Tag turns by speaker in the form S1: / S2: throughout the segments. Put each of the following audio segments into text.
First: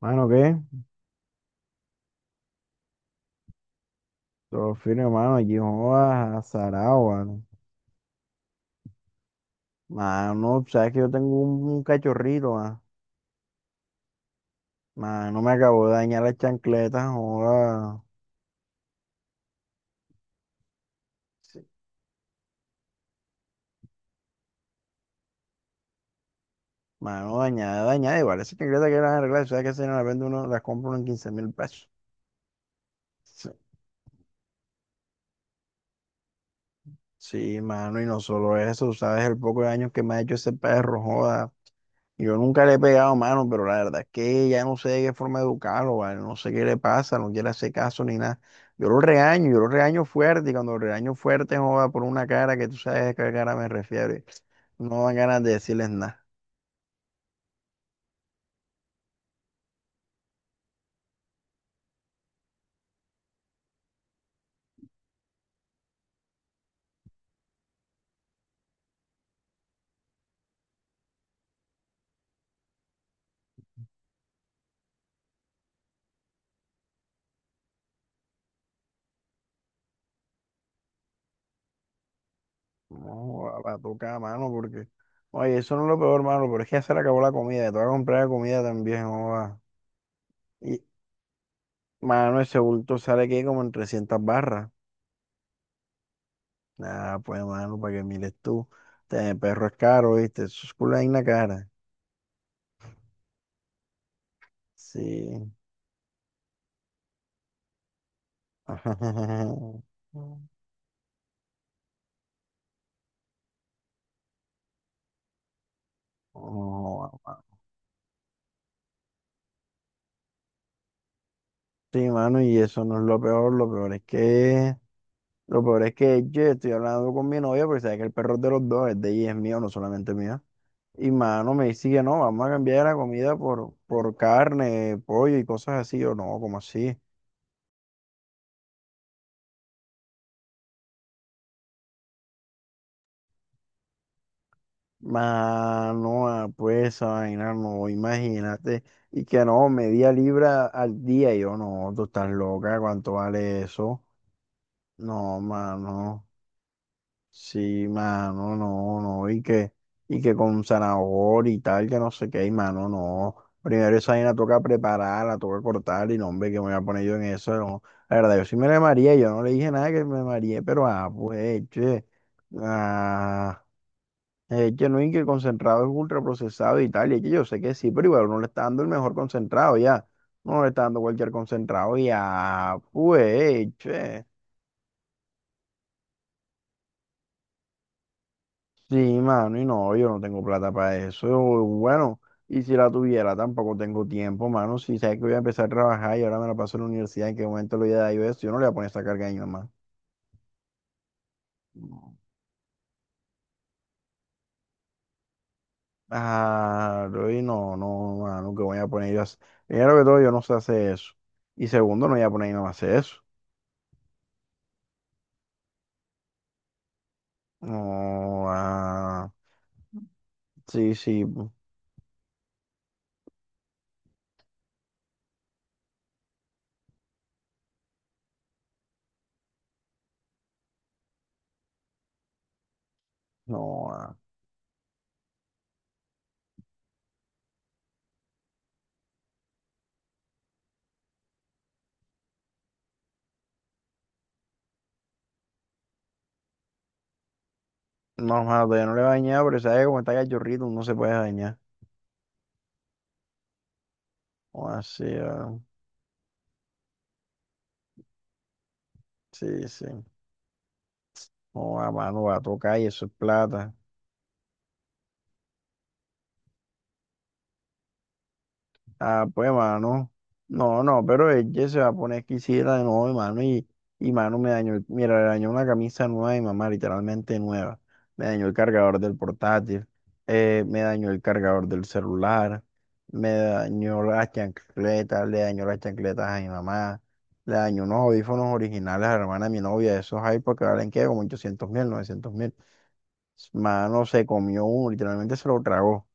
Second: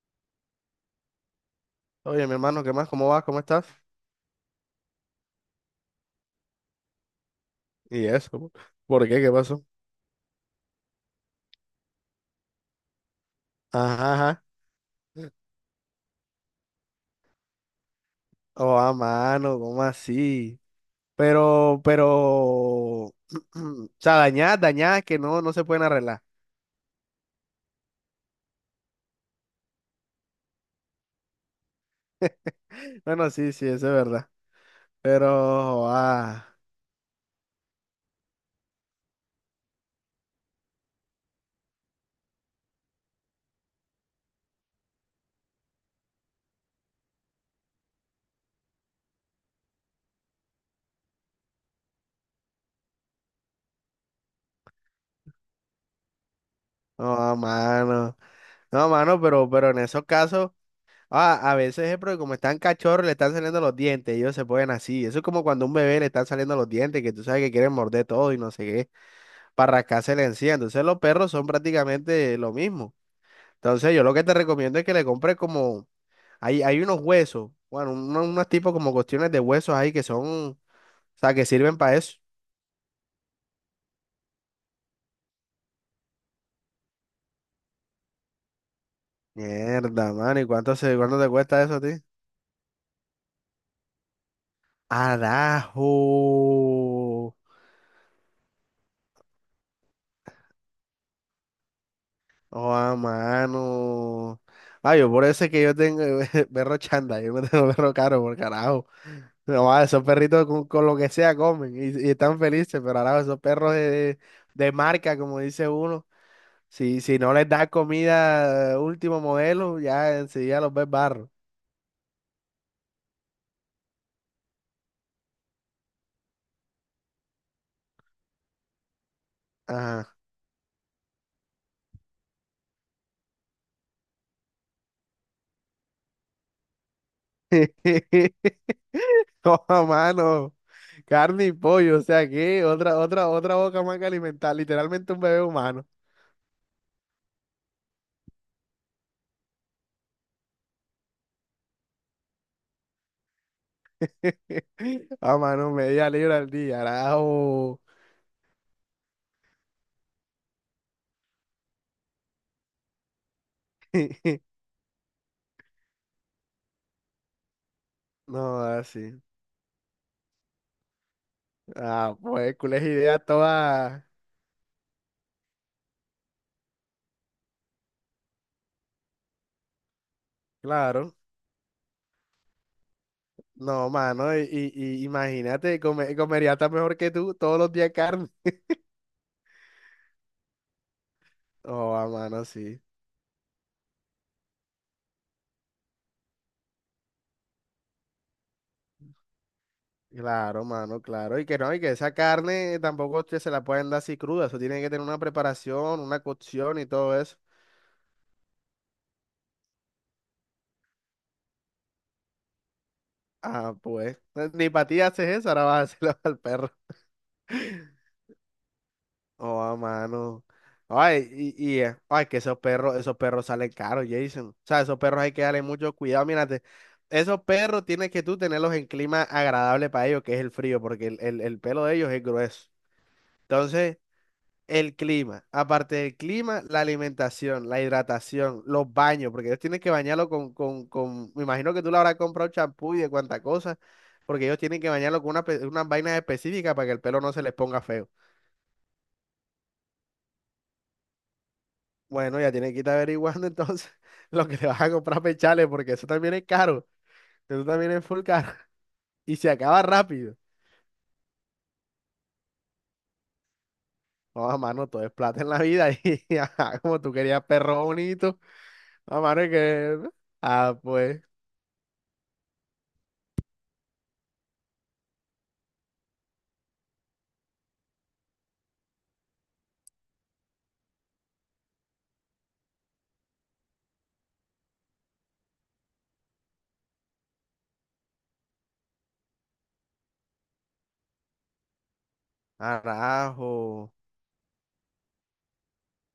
S1: Mano, ¿qué?
S2: Oye, mi hermano, ¿qué más? ¿Cómo vas? ¿Cómo estás?
S1: Todo firme, mano. Aquí jodas a Saragua.
S2: Y eso, po. ¿Por qué? ¿Qué pasó?
S1: Mano, sabes que yo tengo un cachorrito, ma.
S2: Ajá, ajá.
S1: Mano, me acabó de dañar la chancleta, joda.
S2: Oh, a mano, ¿cómo así?
S1: Sí.
S2: Pero, o sea, dañadas, dañadas que no se pueden arreglar.
S1: Mano, dañada, dañada. Igual, esa chancleta que las arreglar, sabes que si no la vende uno, las compra uno en 15.000 pesos.
S2: Bueno,
S1: Sí,
S2: sí, sí, eso es verdad. Pero, oh, ah,
S1: sí, mano, y no solo eso, sabes el poco de daño que me ha hecho ese perro, joda. Yo nunca le he pegado mano, pero la verdad es que ya no sé de qué forma educarlo, ¿vale? No sé qué le pasa, no quiere hacer caso ni nada. Yo lo regaño fuerte, y cuando lo regaño fuerte, joda, por una cara que tú sabes a qué cara me refiero. No dan ganas de decirles nada.
S2: no, a mano. No, mano, pero en esos casos, ah, a veces es porque como están cachorros, le están saliendo los dientes, ellos se ponen así. Eso es como cuando a un bebé le están saliendo los dientes, que tú sabes que quieren morder todo y no sé qué para rascársela encía. Entonces los perros son prácticamente lo mismo. Entonces yo lo que te recomiendo es que le compres como, hay unos huesos, bueno, unos tipos como cuestiones de huesos ahí que son, o sea, que sirven para eso.
S1: No, va a tocar mano porque. Oye, eso no es lo peor, mano, pero es que ya se le acabó la comida, te voy a comprar comida también, joda.
S2: Mierda, mano, ¿y
S1: Y,
S2: cuánto te cuesta eso a ti?
S1: mano, ese bulto sale aquí como en 300 barras. Nada,
S2: Arajo.
S1: pues, mano, para que mires tú. Este perro es caro, ¿viste? Eso es culo en la cara.
S2: Oh, a mano. Ay, yo por eso
S1: Sí.
S2: es que yo tengo perro chanda, yo me tengo perro caro, por carajo. No, ah, esos perritos con lo que sea comen y están felices, pero ahora esos perros de marca, como dice uno, si
S1: Oh,
S2: no les das comida último modelo, ya enseguida los ves barro.
S1: sí, mano, y eso no es lo peor es que, lo peor es que yo estoy hablando con mi novia porque sabes que el perro es de los dos, es de ella, y es mío, no solamente
S2: Ajá.
S1: mío. Y mano me dice que no, vamos a cambiar la comida por carne, pollo y cosas así, o no, como así.
S2: Toma, mano, carne y pollo, o sea que otra boca más que alimentar, literalmente un bebé humano.
S1: Mano, pues esa vaina, no, imagínate. Y que no, media libra al día, y yo no, tú estás loca, ¿cuánto vale eso?
S2: Ah,
S1: No,
S2: mano, media
S1: mano.
S2: libra al día, carajo.
S1: Sí, mano, no, no, y que con zanahoria y tal, que no sé qué, y mano, no. Primero esa vaina toca prepararla, toca cortar, y no, hombre, que me voy a poner yo en eso, no. La verdad, yo sí
S2: No,
S1: me la mareé,
S2: así.
S1: yo no le dije nada que me mareé, pero pues, che,
S2: Ah, pues, cules ideas
S1: ah,
S2: todas,
S1: que no, y que el concentrado es ultraprocesado y tal, y es que yo sé que sí, pero igual uno le está dando el mejor concentrado ya, no le está dando
S2: claro.
S1: cualquier concentrado, y ya, pues,
S2: No,
S1: che.
S2: mano, y imagínate, comería hasta mejor que tú todos los días carne.
S1: Sí, mano, y no, yo no tengo plata para eso.
S2: Oh, ah,
S1: Bueno,
S2: mano,
S1: y si
S2: sí.
S1: la tuviera, tampoco tengo tiempo, mano. Si sabes que voy a empezar a trabajar y ahora me la paso en la universidad, ¿en qué momento le voy a dar yo eso? Yo no le voy a poner esa carga a mi mamá.
S2: Claro, mano, claro. Y que no, y que esa
S1: No.
S2: carne tampoco se la pueden dar así cruda. Eso tiene que tener una preparación, una cocción y
S1: Ah,
S2: todo eso.
S1: y no, no, mano, que voy a poner yo a hacer- Primero que todo, yo no sé hacer eso. Y segundo, no voy a poner a mi mamá a hacer eso.
S2: Ah, pues. Ni para ti haces eso, ahora vas a hacerlo al perro.
S1: No, ah,
S2: Oh, a mano.
S1: sí, sí,
S2: Ay, ay, que esos perros salen caros, Jason. O sea, esos perros hay que darle mucho cuidado. Mírate, esos perros tienes que tú tenerlos en clima agradable para ellos, que es el frío, porque el pelo de ellos es grueso.
S1: no,
S2: Entonces,
S1: ah.
S2: el clima, aparte del clima, la alimentación, la hidratación, los baños, porque ellos tienen que bañarlo me imagino que tú le habrás comprado champú y de cuánta cosa, porque ellos tienen que bañarlo con unas vainas específicas para que el pelo no se les ponga feo.
S1: No, mano, todavía no le voy a dañar, pero sabes que como está cachorrito, no se puede dañar.
S2: Bueno, ya tienes que ir averiguando entonces lo que te
S1: O
S2: vas a
S1: así,
S2: comprar
S1: ah,
S2: pechales, porque eso también es caro, eso también es full caro, y se
S1: sí,
S2: acaba
S1: sí.
S2: rápido.
S1: No, a mano va a tocar y eso es plata.
S2: No, mano, todo es plata en la vida, y ajá, como tú querías perro bonito, a
S1: Ah,
S2: mano,
S1: pues,
S2: es que,
S1: mano.
S2: ¿no? Ah,
S1: No, no,
S2: pues,
S1: pero ella se va a poner exquisita de nuevo, mano. Y mano me dañó, mira, le dañó una camisa nueva y mamá, literalmente nueva. Me dañó el cargador del portátil. Me dañó el cargador del celular. Me dañó las chancletas. Le dañó las chancletas a mi mamá. Le dañó unos audífonos originales a la hermana de mi novia. Esos iPods que valen, ¿qué? Como 800.000, 900.000.
S2: arajo,
S1: Mano, se comió uno, literalmente se lo tragó.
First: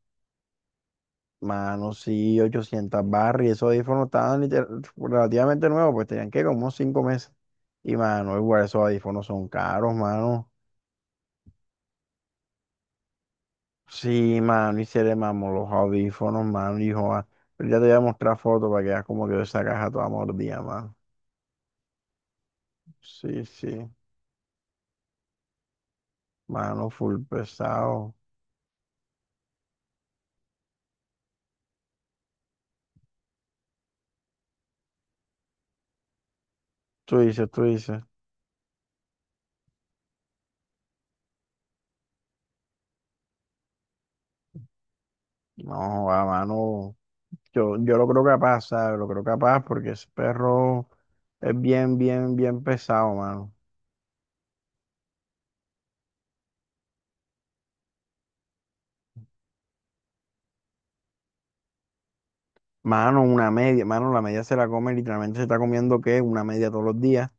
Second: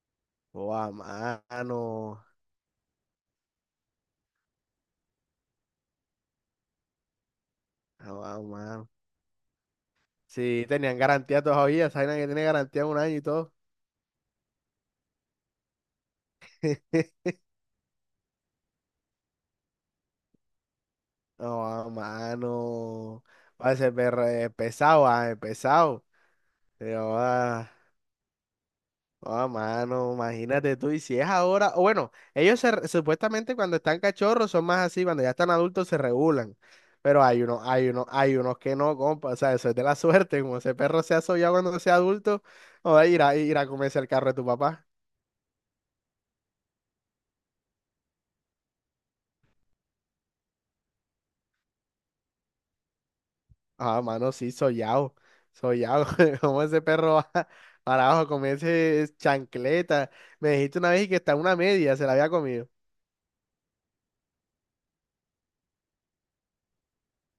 S2: o a mano,
S1: Mano, sí, 800 barras y esos audífonos estaban liter- relativamente nuevos, pues tenían que como unos 5 meses. Y
S2: a
S1: mano,
S2: a
S1: igual esos
S2: mano.
S1: audífonos son caros, mano.
S2: Sí, tenían garantía todavía, saben que tiene garantía de un año y todo.
S1: Sí, mano, y se le mamó los audífonos, mano, hijo. Pero ya te voy a mostrar fotos para que veas como quedó esa caja toda mordida, mano.
S2: No, a mano,
S1: Sí,
S2: va a
S1: sí,
S2: ser perro, pesado,
S1: mano,
S2: pero,
S1: full
S2: ah.
S1: pesado.
S2: Ah, mano, imagínate tú, y si es ahora, o bueno, ellos supuestamente cuando están cachorros son más así, cuando ya están adultos se regulan,
S1: Tú
S2: pero hay
S1: dices,
S2: unos,
S1: tú
S2: hay
S1: dices.
S2: unos, hay unos que no, compa, o sea, eso es de la suerte, como ese perro sea sollado cuando sea adulto, o va a ir ir a comerse el carro de tu papá.
S1: No, a mano, yo lo creo capaz, ¿sabes? Lo creo capaz porque ese perro es bien, bien, bien pesado, mano.
S2: Ah, mano, sí, sollado, sollado, como ese perro va para abajo a comerse chancleta, me dijiste una vez que está una media, se la había comido.
S1: Mano, una media, mano, la media se la come, literalmente se está comiendo ¿qué? Una media todos los días.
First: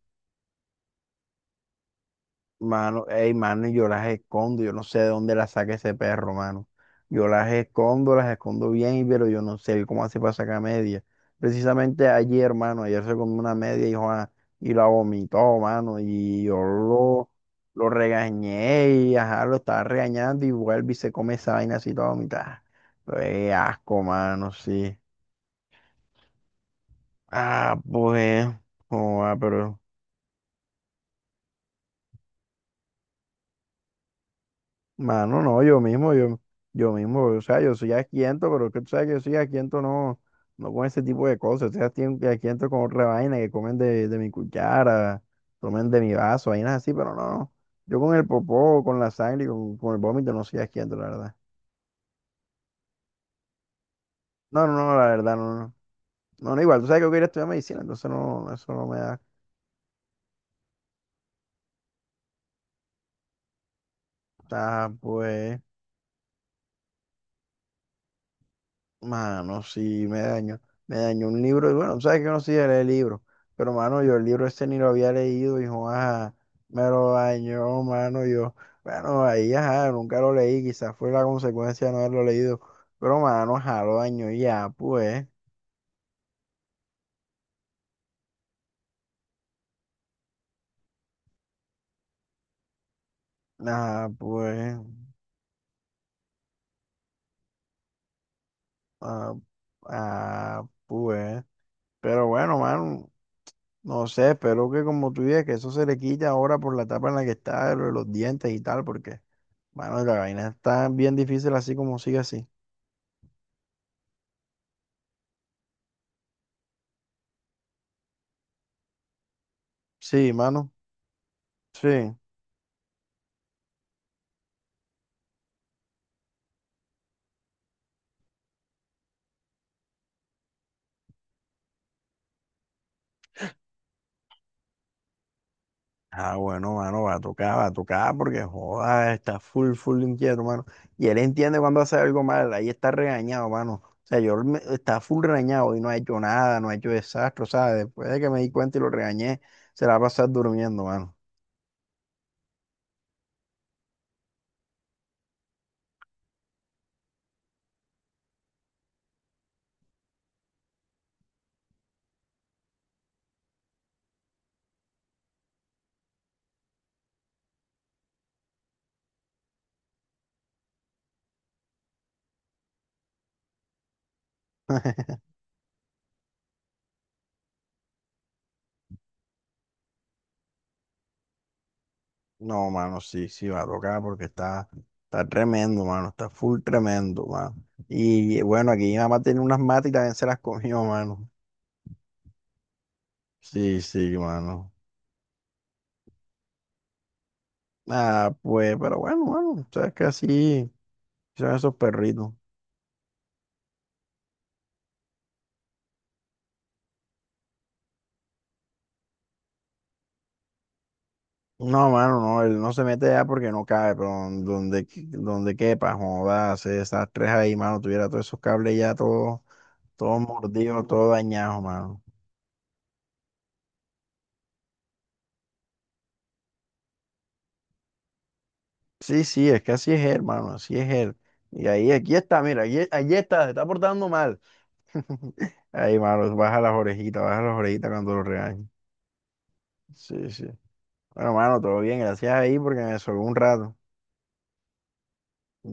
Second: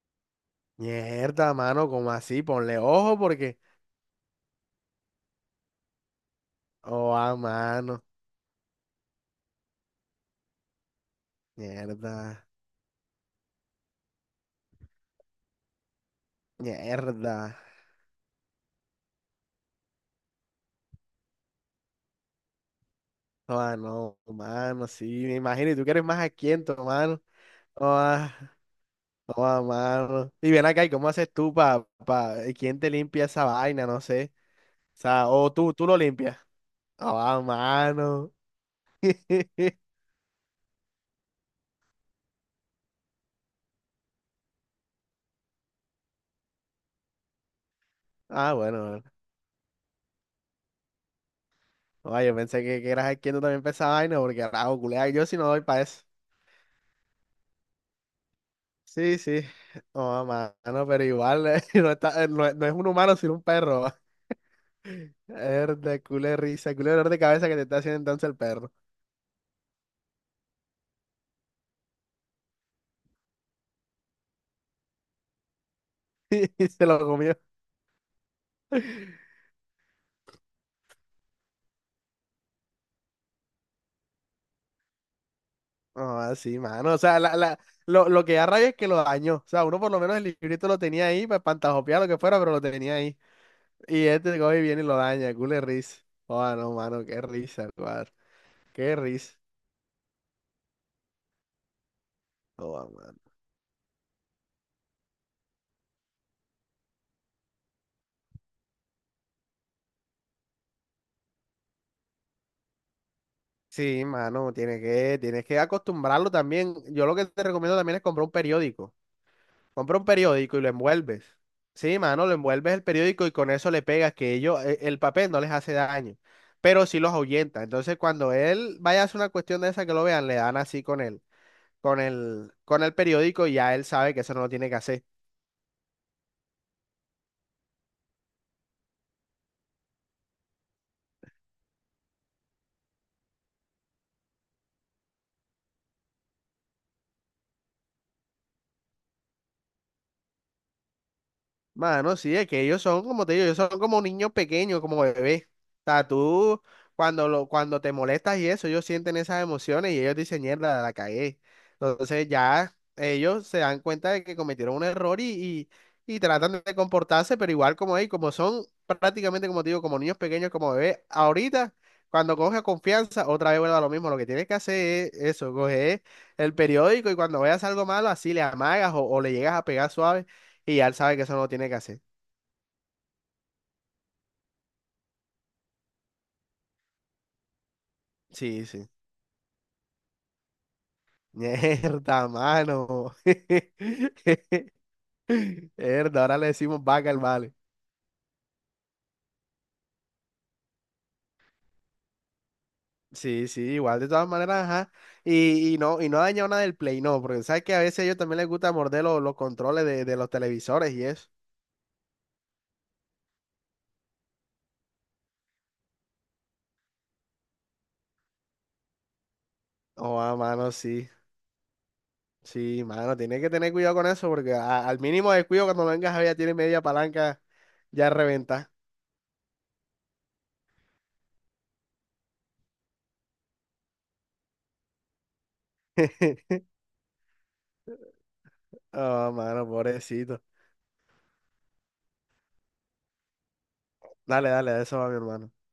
S2: Mierda, mano, como así, ponle
S1: Mano,
S2: ojo
S1: ey,
S2: porque,
S1: mano, y yo las escondo, yo no sé de dónde las saca ese perro, mano.
S2: oh,
S1: Yo
S2: ah, mano.
S1: las escondo bien, pero yo no sé cómo hace para sacar media. Precisamente ayer,
S2: Mierda,
S1: hermano, ayer se comió una media y, joa, y la vomitó, mano, y
S2: mierda.
S1: lo regañé y ajá, lo estaba regañando y vuelve y se come esa vaina así toda vomitada. Pero, ey,
S2: Joda,
S1: asco,
S2: no,
S1: mano,
S2: mano,
S1: sí.
S2: sí, me imagino. Y tú que eres más aquiento, mano.
S1: Ah, pues,
S2: Joda,
S1: joa,
S2: joda,
S1: pero.
S2: mano. Y ven acá, ¿y cómo haces tú quién te limpia esa vaina? No sé. O sea,
S1: Mano,
S2: o
S1: no,
S2: tú, tú lo limpias.
S1: yo mismo, o
S2: Joda,
S1: sea, yo soy
S2: mano.
S1: asquiento, pero que tú sabes que yo soy asquiento no, no con ese tipo de cosas, estoy asquien- asquiento con otra vaina, que comen de mi cuchara, tomen de mi vaso, vainas así, pero no, no, yo con el
S2: Ah,
S1: popó,
S2: bueno,
S1: con
S2: bueno.
S1: la sangre y con el vómito no soy asquiento, la verdad.
S2: Joda, yo pensé que eras aquiento también para esa vaina, porque
S1: No, no,
S2: rajo,
S1: no, la
S2: culea, yo
S1: verdad,
S2: sí no
S1: no,
S2: doy
S1: no,
S2: para eso.
S1: no, no, igual, tú sabes que yo quería estudiar medicina, entonces no, eso no me
S2: Sí,
S1: da,
S2: sí. Joda, mano, pero igual, no está, no, no es un humano, sino un perro.
S1: ah, pues.
S2: Herda, culo de risa, culo de dolor de cabeza que te está haciendo entonces el perro.
S1: Mano, sí, me dañó. Me dañó un libro. Y bueno, tú sabes que yo no soy de leer libros. Pero, mano, yo el libro este ni lo había leído. Y, ajá,
S2: Y
S1: me
S2: se lo
S1: lo
S2: comió.
S1: dañó, mano. Yo, bueno, ahí, ajá, nunca lo leí. Quizás fue la consecuencia de no haberlo leído. Pero, mano, ajá, lo dañó y ya, pues.
S2: Ah, sí, mano. O sea, lo que da rabia es que lo dañó. O sea, uno por lo menos el librito lo tenía ahí para pantajopear lo que fuera, pero lo tenía ahí. Y
S1: Ah,
S2: este coge y
S1: pues.
S2: viene y lo daña, culo de risa. Oh, no, mano, qué risa, cuadro. Qué
S1: Ah,
S2: risa.
S1: ah, pues. Pero bueno,
S2: Oh,
S1: mano,
S2: mano.
S1: no sé. Espero que, como tú dices, que eso se le quite ahora por la etapa en la que está, lo de los dientes y tal, porque. Mano, la vaina está bien difícil así como sigue así.
S2: Sí, mano, tienes que acostumbrarlo también. Yo lo que te recomiendo también es comprar un periódico. Compra un
S1: Sí,
S2: periódico y lo
S1: mano.
S2: envuelves. Sí,
S1: Sí.
S2: mano, lo envuelves el periódico y con eso le pegas que ellos, el papel no les hace daño, pero sí los ahuyenta. Entonces, cuando él vaya a hacer una cuestión de esa que lo vean, le dan así con el periódico y ya él sabe que eso no lo tiene que hacer.
S1: Ah, bueno, mano, va a tocar, porque joda, está full, full inquieto, mano. Y él entiende cuando hace algo mal, ahí está regañado, mano. O sea, está full regañado y no ha hecho nada, no ha hecho desastre, ¿sabes? Después de que me di cuenta y lo regañé, se la va a pasar durmiendo, mano.
S2: Mano, sí, es que ellos son, como te digo, ellos son como niños pequeños, como bebés. O sea, tú, cuando te molestas y eso, ellos sienten esas emociones y ellos dicen, mierda, la cagué. Entonces ya ellos se dan cuenta de que cometieron un error y tratan de comportarse, pero igual como ellos, como son prácticamente, como te digo, como niños pequeños, como bebés, ahorita, cuando coge confianza, otra vez vuelve a lo mismo. Lo que tienes que hacer es eso, coger el periódico y cuando veas algo malo, así le amagas o le llegas a pegar suave y ya él sabe que eso no lo tiene que hacer.
S1: No, mano, sí, sí, va a tocar porque está, está tremendo, mano, está full tremendo, mano. Y
S2: Sí,
S1: bueno, aquí
S2: sí.
S1: mi mamá tiene unas matas y también se las comió, mano.
S2: Mierda, mano.
S1: Sí, sí, mano.
S2: Mierda, ahora le decimos vaca al vale.
S1: Ah, pues, pero bueno, mano, sabes que así son esos perritos.
S2: Sí, sí, igual de todas maneras, ajá. Y no ha dañado nada del Play, no, porque sabes que a veces a ellos también les gusta morder los controles de los televisores y eso.
S1: No, mano, no, él no se mete allá porque no cabe, pero donde quepa, joda, se esas tres ahí, mano, tuviera todos esos cables ya todos,
S2: Oh,
S1: todos
S2: ah, mano,
S1: mordidos,
S2: sí.
S1: todos dañados, mano.
S2: Sí, mano, tienes que tener cuidado con eso, porque al mínimo descuido cuando vengas a ver ya tiene media palanca ya reventa.
S1: Sí, sí, es que así es él, mano, así es él. Y ahí, aquí está, mira, allí está, se está portando mal. Ahí, mano, baja las orejitas cuando lo regañen.
S2: Oh, mano,
S1: Sí,
S2: pobrecito.
S1: sí. Bueno, mano, todo bien, gracias ahí porque me sobró un rato.
S2: Dale, dale, de eso va mi hermano.